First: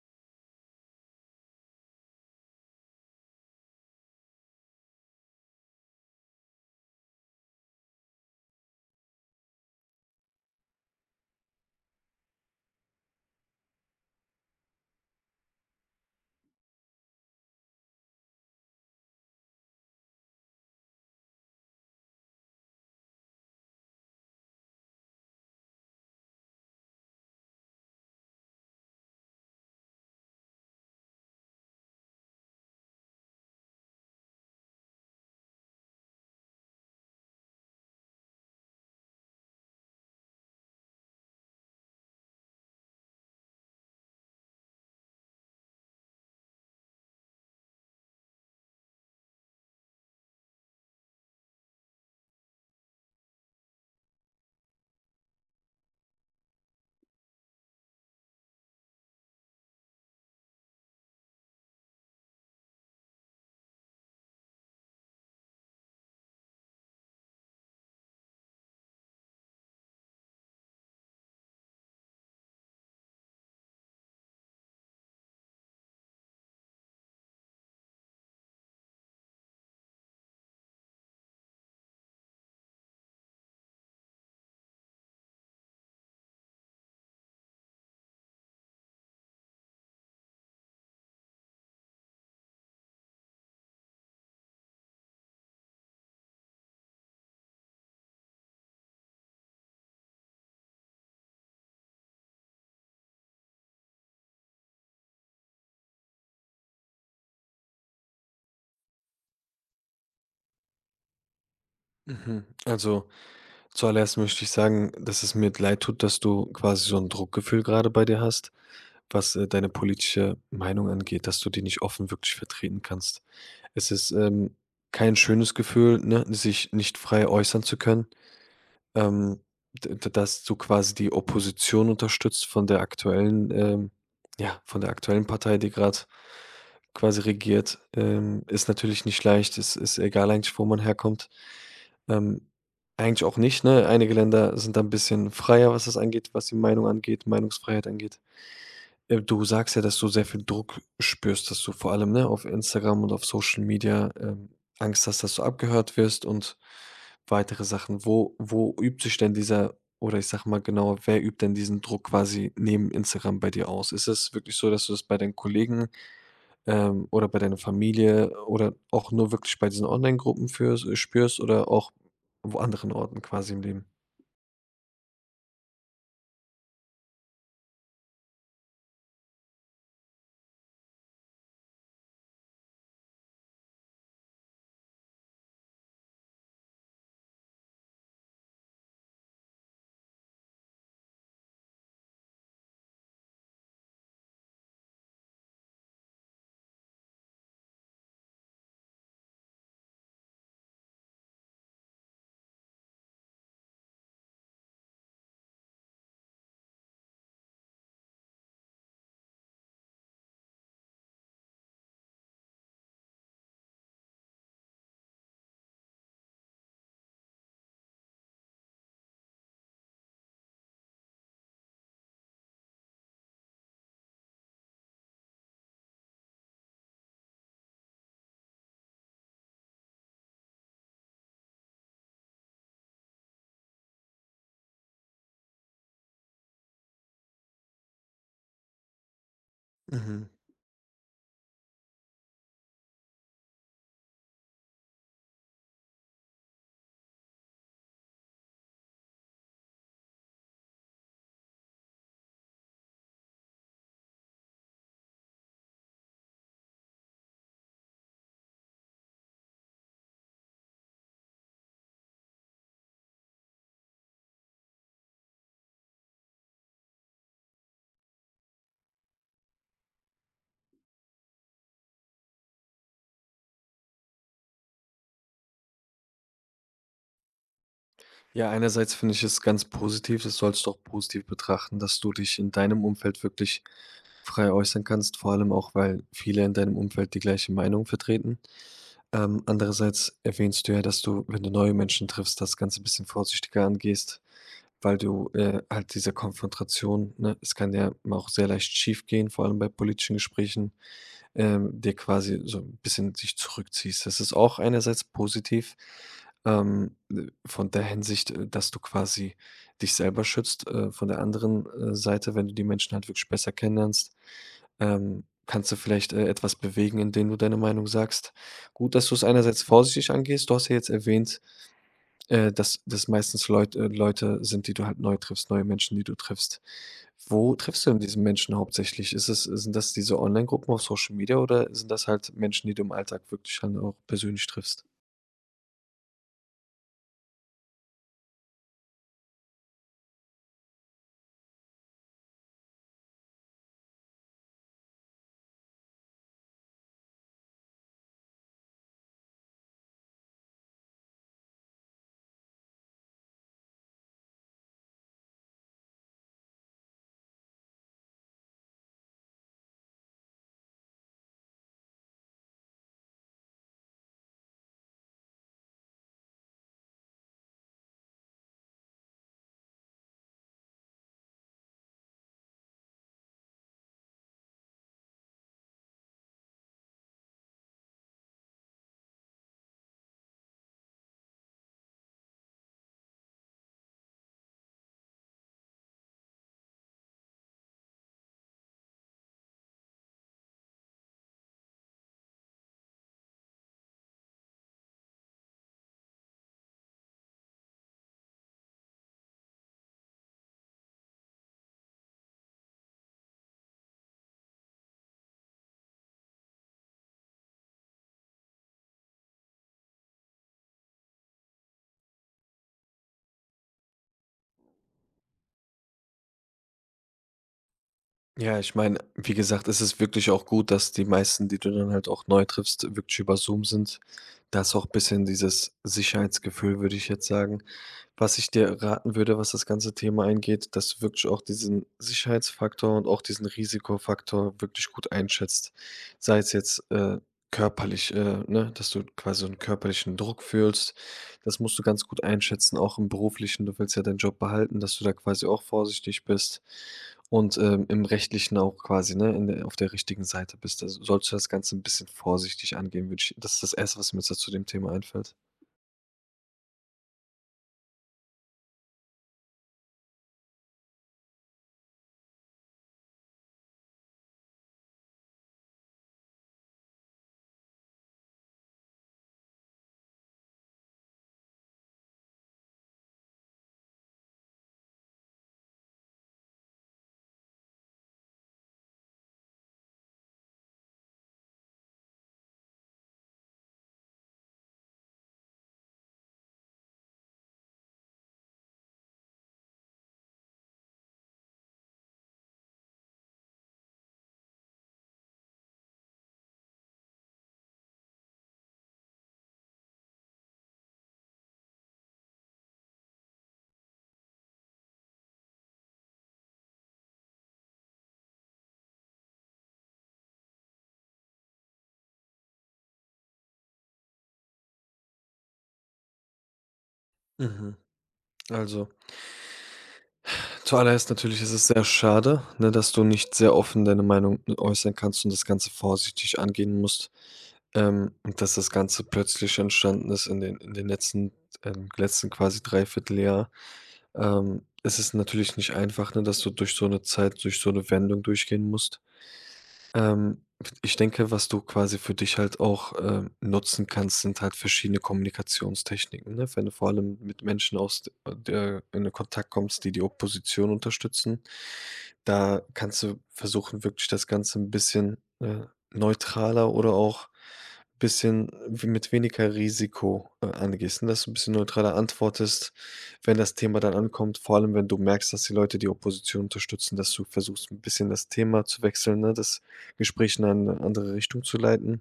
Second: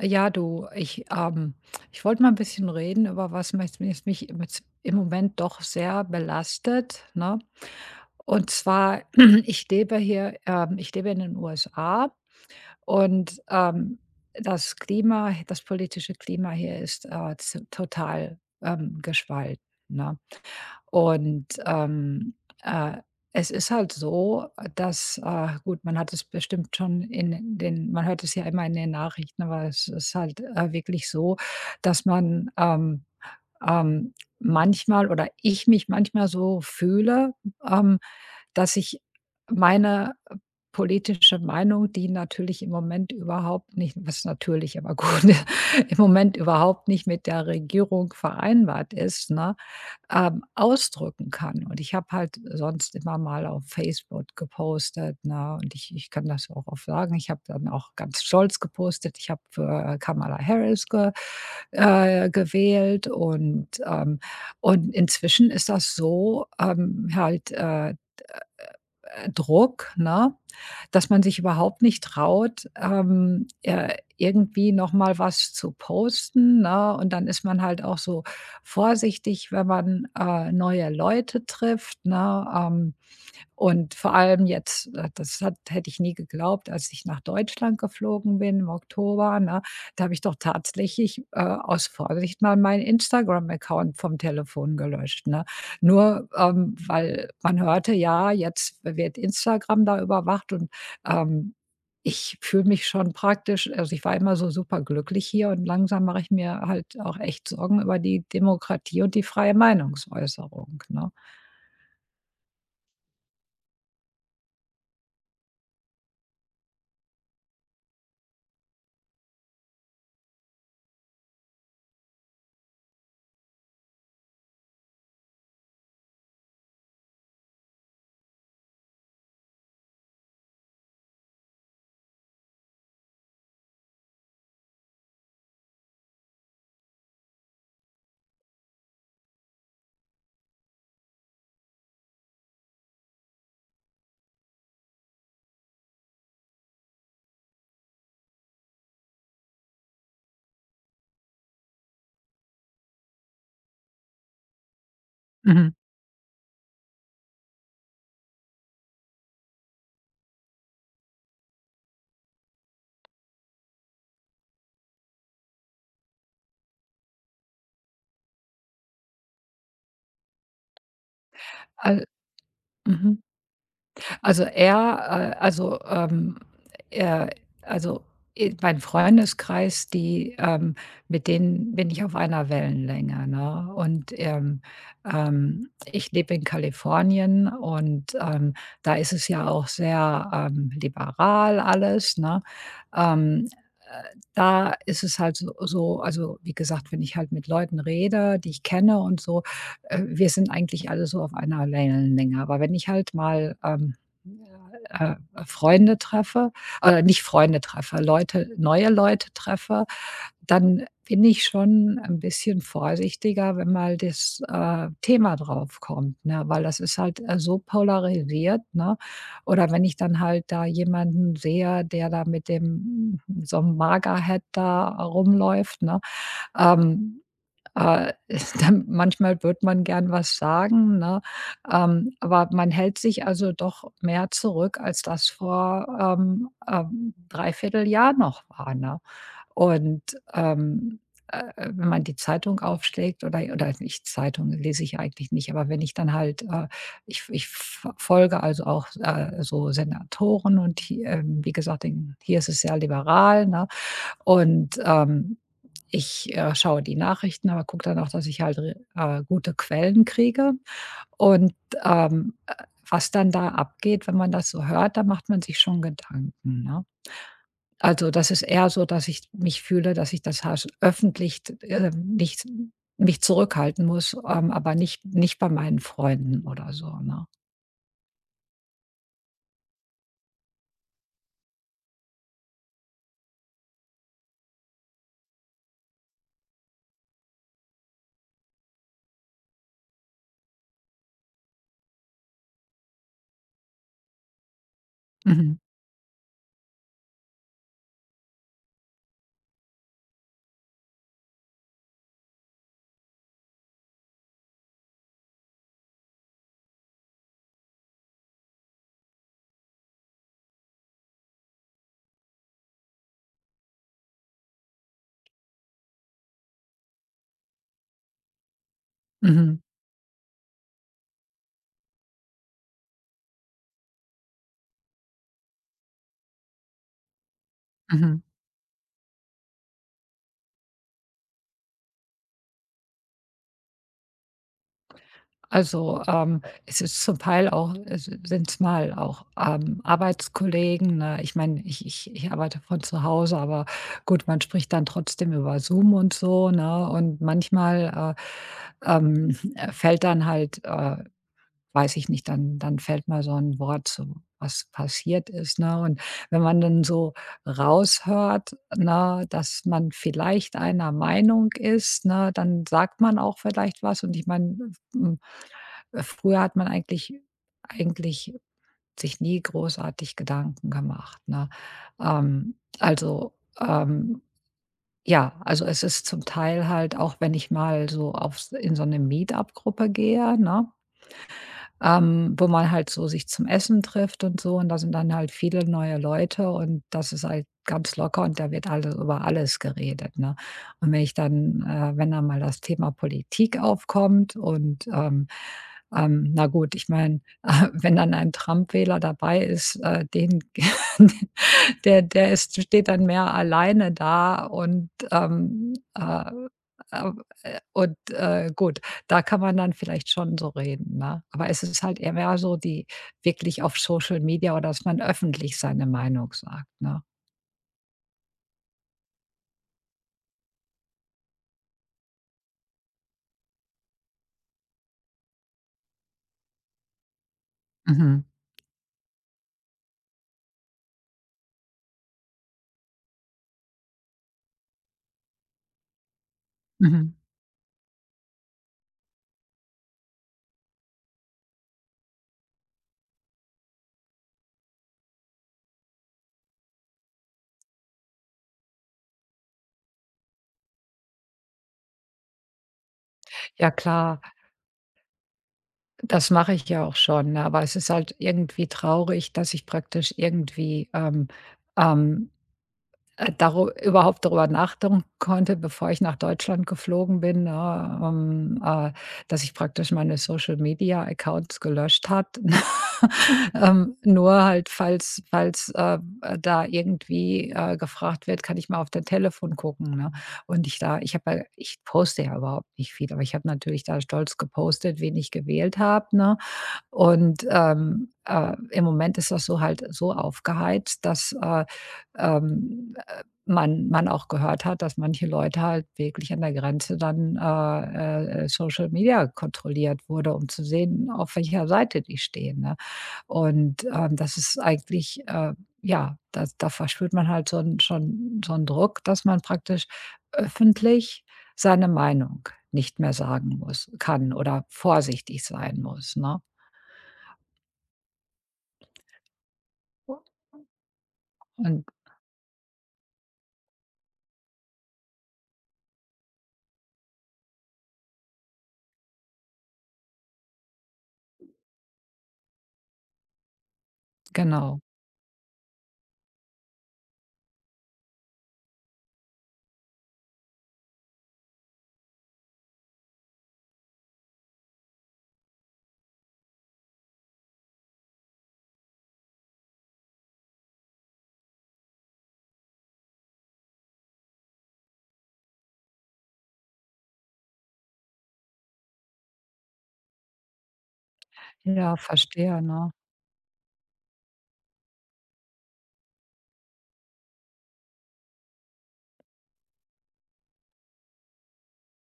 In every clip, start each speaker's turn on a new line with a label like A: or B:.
A: Ja, du, ich, ich wollte mal ein bisschen reden über was mich im im Moment doch sehr belastet, ne? Und zwar, ich lebe hier ich lebe in den USA und, das Klima das politische Klima hier ist, z total, gespalten, ne? Und, ähm, äh, Es ist halt so, dass gut, man hat es bestimmt schon in den man hört es ja immer in den Nachrichten, aber es ist halt, wirklich so, dass man, ähm, manchmal oder ich mich manchmal so fühle, ähm, dass ich meine politische Meinung, die natürlich im Moment überhaupt nicht was natürlich, aber gut, im Moment überhaupt nicht mit der Regierung vereinbart ist, ne? Ausdrücken kann. Und ich habe halt sonst immer mal auf Facebook gepostet, ne? Und ich kann das auch oft sagen. Ich habe dann auch ganz stolz gepostet. Ich habe für Kamala Harris ge gewählt und inzwischen ist das so, halt, Druck, ne? Dass man sich überhaupt nicht traut, irgendwie noch mal was zu posten, ne? Und dann ist man halt auch so vorsichtig, wenn man, neue Leute trifft, ne? Und vor allem jetzt, das hat hätte ich nie geglaubt, als ich nach Deutschland geflogen bin im Oktober, ne? Da habe ich doch tatsächlich, aus Vorsicht mal meinen Instagram-Account vom Telefon gelöscht, ne? Nur, weil man hörte, ja, jetzt wird Instagram da überwacht und, ähm, ich fühle mich schon praktisch also, ich war immer so super glücklich hier und langsam mache ich mir halt auch echt Sorgen über die Demokratie und die freie Meinungsäußerung, ne?
B: Mhm. Also, zuallererst möchte ich sagen, dass es mir leid tut, dass du quasi so ein Druckgefühl gerade bei dir hast, was, deine politische Meinung angeht, dass du die nicht offen wirklich vertreten kannst. Es ist, kein schönes Gefühl, ne, sich nicht frei äußern zu können, ähm, d d dass du quasi die Opposition unterstützt von der aktuellen, ja, von der aktuellen Partei, die gerade quasi regiert, ist natürlich nicht leicht. Es ist egal eigentlich, wo man herkommt. Ähm, eigentlich auch nicht, ne? Einige Länder sind da ein bisschen freier, was das angeht, was die Meinung angeht, Meinungsfreiheit angeht. Du sagst ja, dass du sehr viel Druck spürst, dass du vor allem, ne, auf Instagram und auf Social Media, Angst hast, dass du
A: Mhm.
B: abgehört wirst und weitere Sachen. Wo übt sich denn dieser oder ich sage mal genauer, wer übt denn diesen Druck quasi neben Instagram bei dir aus? Ist es wirklich so, dass du das bei deinen Kollegen oder bei deiner Familie oder auch nur wirklich bei diesen Online-Gruppen führst spürst oder auch
A: Al
B: wo anderen
A: mhm.
B: Orten quasi im Leben?
A: Also, äh, also, mein Freundeskreis, die, mit denen bin ich auf einer Wellenlänge, ne? Und, ich lebe in Kalifornien und, da ist es ja auch sehr, liberal alles, ne? Ähm, äh, Da ist es halt so also, wie gesagt, wenn ich halt mit Leuten rede, die ich kenne und so, wir sind eigentlich alle so auf einer Wellenlänge. Aber wenn ich halt mal, ja, Freunde treffe nicht Freunde treffe, Leute neue Leute treffe, dann bin ich schon ein bisschen vorsichtiger, wenn mal das, Thema drauf kommt, ne, weil das ist halt, so polarisiert, ne? Oder wenn ich dann halt da jemanden sehe, der da mit dem so 'nem Magerhead da rumläuft, ne? Ähm äh, dann manchmal wird man gern was sagen, ne? Aber man hält sich also doch mehr zurück, als das vor, 3 Jahr noch war, ne? Und,
B: Mhm.
A: ähm, wenn man die Zeitung aufschlägt oder nicht Zeitung lese ich eigentlich nicht, aber wenn ich dann halt, ich ich f folge also auch, so Senatoren und hi wie gesagt, in hier ist es sehr liberal, ne? Und, ich, schaue die Nachrichten, aber gucke dann auch, dass ich halt re gute Quellen kriege. Und, ähm, äh, was dann da abgeht, wenn man das so hört, da macht man sich schon Gedanken, ne? Also, das ist eher so, dass ich mich fühle, dass ich das hasch öffentlich t nicht mich zurückhalten muss, aber nicht bei meinen Freunden oder so, ne?
B: Ja, einerseits finde ich es ganz positiv, das sollst du auch positiv betrachten, dass du dich in deinem Umfeld wirklich frei äußern kannst, vor allem auch, weil viele in deinem Umfeld die gleiche Meinung vertreten. Andererseits erwähnst du ja, dass du, wenn du neue Menschen triffst, das Ganze ein bisschen vorsichtiger angehst, weil du
A: Mhm.
B: halt diese Konfrontation, ne, es kann ja auch sehr leicht schiefgehen, vor allem bei politischen Gesprächen, dir quasi so ein bisschen dich zurückziehst. Das ist auch einerseits positiv, von der Hinsicht, dass du quasi dich selber schützt. Von der anderen, Seite, wenn du die Menschen halt wirklich besser kennenlernst, kannst du vielleicht, etwas bewegen, indem du deine Meinung sagst. Gut, dass du es
A: Mhm.
B: einerseits vorsichtig angehst. Du hast ja jetzt erwähnt, dass das meistens Leute sind, die du halt neu triffst, neue Menschen, die du triffst. Wo triffst du denn diese
A: Mhm.
B: Menschen hauptsächlich? Ist es sind das diese Online-Gruppen auf Social Media oder sind das halt Menschen, die du im Alltag wirklich dann auch persönlich triffst?
A: Also, es ist zum Teil auch sind es mal auch, Arbeitskollegen, ne? Ich meine, ich arbeite von zu Hause, aber gut, man spricht dann trotzdem über Zoom und so, ne? Und manchmal, äh, ähm, fällt dann halt, weiß ich nicht, dann fällt mal so ein Wort zu, was passiert ist, ne? Und wenn man dann so raushört, ne, dass man vielleicht einer Meinung ist, ne, dann sagt man auch vielleicht was und ich meine, hm früher hat man eigentlich sich nie großartig Gedanken gemacht, ne? Ähm, also, ähm, ja, also, es ist zum Teil halt auch, wenn ich mal so auf in so eine meetup gruppe gehe, ne? Wo man halt so sich zum Essen trifft und so und da sind dann halt viele neue Leute und das ist halt ganz locker und da wird alles über alles geredet, ne? Und wenn ich dann wenn dann mal das Thema Politik aufkommt und, na gut, ich meine, wenn dann ein Trump-Wähler dabei ist, den Der der ist steht dann mehr alleine da äh, und, gut, da kann man dann vielleicht schon so reden, ne? Aber es ist halt eher mehr so die wirklich auf Social Media oder dass man öffentlich seine Meinung sagt, ne?
B: Ja, ich meine, wie gesagt, es ist wirklich auch gut, dass die meisten, die du dann halt auch neu triffst, wirklich über Zoom sind. Da ist auch ein bisschen dieses Sicherheitsgefühl, würde ich jetzt sagen.
A: Mhm,
B: Was ich dir raten würde, was das ganze Thema eingeht, dass du wirklich auch diesen Sicherheitsfaktor und auch diesen Risikofaktor wirklich gut einschätzt. Sei es jetzt
A: mhm.
B: körperlich, ne, dass du quasi so einen körperlichen Druck fühlst das musst du ganz gut einschätzen, auch im Beruflichen. Du willst ja deinen Job behalten, dass du da quasi auch vorsichtig bist und, im Rechtlichen auch quasi, ne, in der auf der richtigen Seite bist. Also, sollst du das Ganze ein bisschen vorsichtig angehen, würde ich das ist
A: Ja
B: das Erste, was mir
A: klar,
B: jetzt zu dem Thema einfällt.
A: das mache ich ja auch schon, ne? Aber es ist halt irgendwie traurig, dass ich praktisch irgendwie, ähm daru überhaupt darüber nachdenken konnte, bevor ich nach Deutschland geflogen bin, ne, dass ich praktisch meine Social-Media-Accounts gelöscht hat. Nur halt, falls da irgendwie, gefragt wird: „Kann ich mal auf dein Telefon gucken“, ne? Und ich habe ja ich poste ja überhaupt nicht viel, aber ich habe natürlich da stolz gepostet, wen ich gewählt habe, ne? Und, im Moment ist das so halt so aufgeheizt, dass, ähm, äh, man auch gehört hat, dass manche Leute halt wirklich an der Grenze dann, Social Media kontrolliert wurde, um zu sehen, auf welcher Seite die stehen, ne? Und, das ist eigentlich, ja, da verspürt man halt so 'n schon so einen Druck, dass man praktisch öffentlich seine Meinung nicht mehr sagen muss kann oder vorsichtig sein muss, ne?
B: Mhm. Also, zuallererst natürlich ist es sehr
A: Und
B: schade, ne, dass du nicht sehr offen deine Meinung äußern kannst und das Ganze vorsichtig angehen musst, und dass das Ganze plötzlich entstanden ist in den letzten letzten quasi Dreivierteljahr.
A: genau.
B: Es ist natürlich nicht einfach, ne, dass du durch so eine Zeit durch so eine Wendung durchgehen musst. Ähm, ich denke, was du quasi für dich halt auch, nutzen kannst, sind halt verschiedene Kommunikationstechniken, ne? Wenn du vor allem mit Menschen aus d der in den Kontakt kommst, die die Opposition unterstützen, da kannst du versuchen, wirklich das Ganze ein bisschen, neutraler oder auch ein bisschen w mit weniger Risiko, angehst, ne? Dass du ein bisschen neutraler
A: Ja, verstehe,
B: antwortest,
A: ne?
B: wenn das Thema dann ankommt. Vor allem, wenn du merkst, dass die Leute die Opposition unterstützen, dass du versuchst, ein bisschen das Thema zu wechseln, ne? Das Gespräch in eine andere Richtung zu leiten,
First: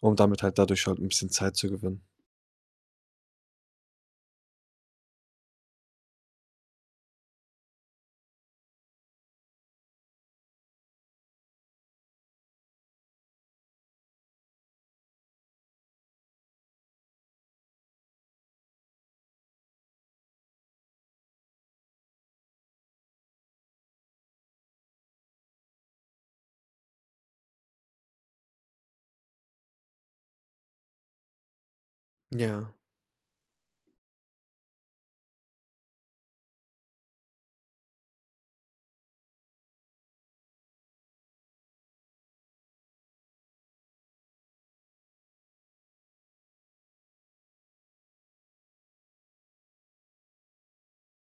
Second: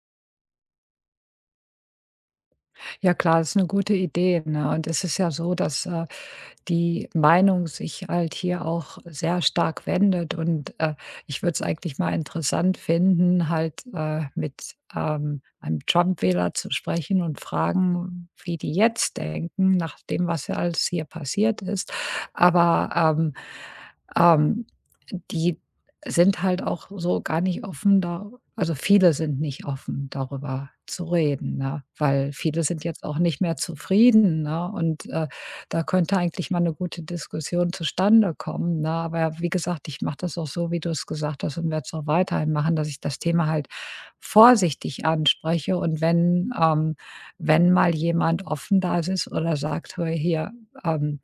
B: um damit halt dadurch halt ein bisschen Zeit zu gewinnen.
A: Ja klar, ist eine gute Idee, ne? Und es ist ja so, dass, die Meinung sich halt hier auch sehr stark wendet und, ich würde es eigentlich mal interessant finden, halt, mit, einem Trump-Wähler zu sprechen und fragen, wie die jetzt denken, nach dem, was ja alles hier passiert ist. Aber, ähm, die sind halt auch so gar nicht offen da also viele sind nicht offen, darüber zu reden, ne? Weil viele
B: Ja,
A: sind jetzt auch nicht mehr zufrieden, ne? Und, da könnte eigentlich mal eine gute Diskussion zustande kommen, ne? Aber wie gesagt, ich mache das auch so, wie du es gesagt hast und werde es auch weiterhin machen, dass ich das Thema halt vorsichtig anspreche und wenn wenn mal jemand offen da ist oder sagt: „Hör hier ähm“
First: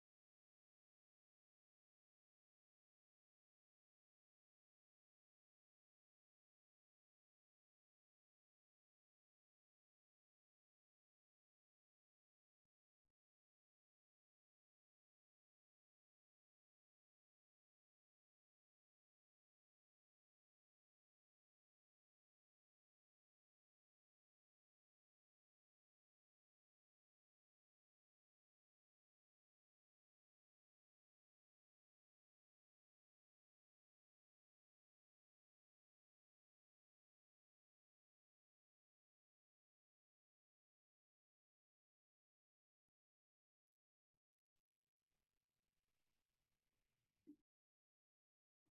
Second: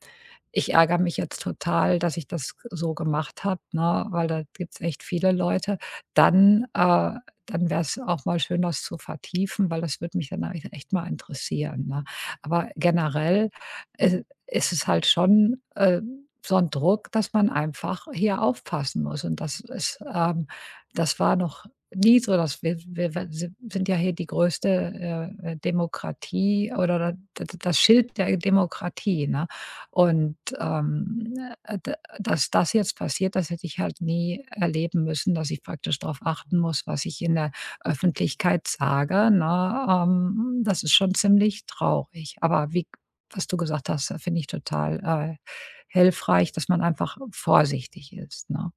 A: ich ärgere mich jetzt total, dass ich das so gemacht habe, ne, weil da gibt's echt viele Leute. Dann äh, Dann wäre es auch mal schön, das zu vertiefen, weil das würde mich dann eigentlich echt mal interessieren, ne? Aber generell, ist es halt schon, so ein Druck, dass man einfach hier aufpassen muss und das ist, das war noch nie so, dass wir wir wir si sind ja hier die größte, Demokratie oder da d das Schild der Demokratie, ne? Und, d dass das jetzt passiert, das hätte ich halt nie erleben müssen, dass ich praktisch darauf achten muss, was ich in der Öffentlichkeit sage, ne? Das ist schon ziemlich traurig. Aber wie was du gesagt hast, finde ich total, hilfreich, dass man einfach vorsichtig ist, ne?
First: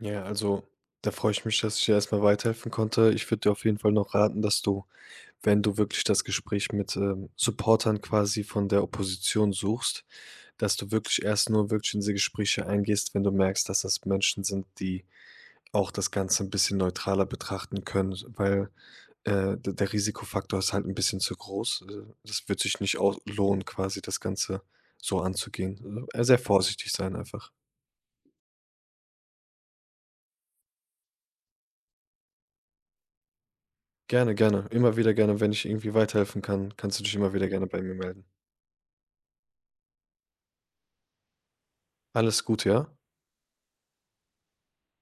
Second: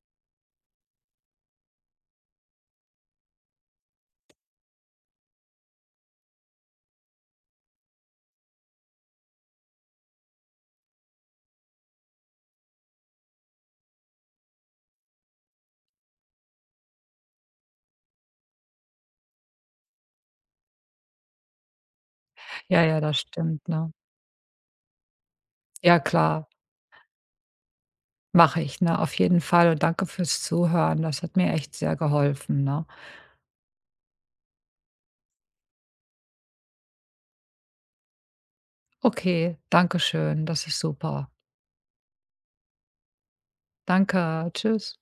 B: ja, also, da freue ich mich, dass ich dir erstmal weiterhelfen konnte. Ich würde dir auf jeden Fall noch raten, dass du, wenn du wirklich das Gespräch mit, Supportern quasi von der Opposition suchst, dass du wirklich erst nur wirklich in diese Gespräche eingehst, wenn du merkst, dass das Menschen sind, die auch das Ganze ein bisschen neutraler betrachten können, weil d der Risikofaktor ist halt ein bisschen zu groß. Das wird sich
A: Ja,
B: nicht
A: ja,
B: au
A: das
B: lohnen
A: stimmt, ne?
B: quasi, das Ganze so
A: Ja
B: anzugehen. Also sehr
A: klar,
B: vorsichtig sein einfach.
A: mache ich, ne, auf jeden Fall und danke fürs Zuhören. Das hat mir echt sehr geholfen, ne?
B: Gerne, gerne. Immer wieder gerne, wenn ich irgendwie weiterhelfen kann, kannst du dich immer wieder gerne bei mir melden.
A: Okay, danke schön, das ist super.
B: Alles Gute, ja?
A: Danke, tschüss.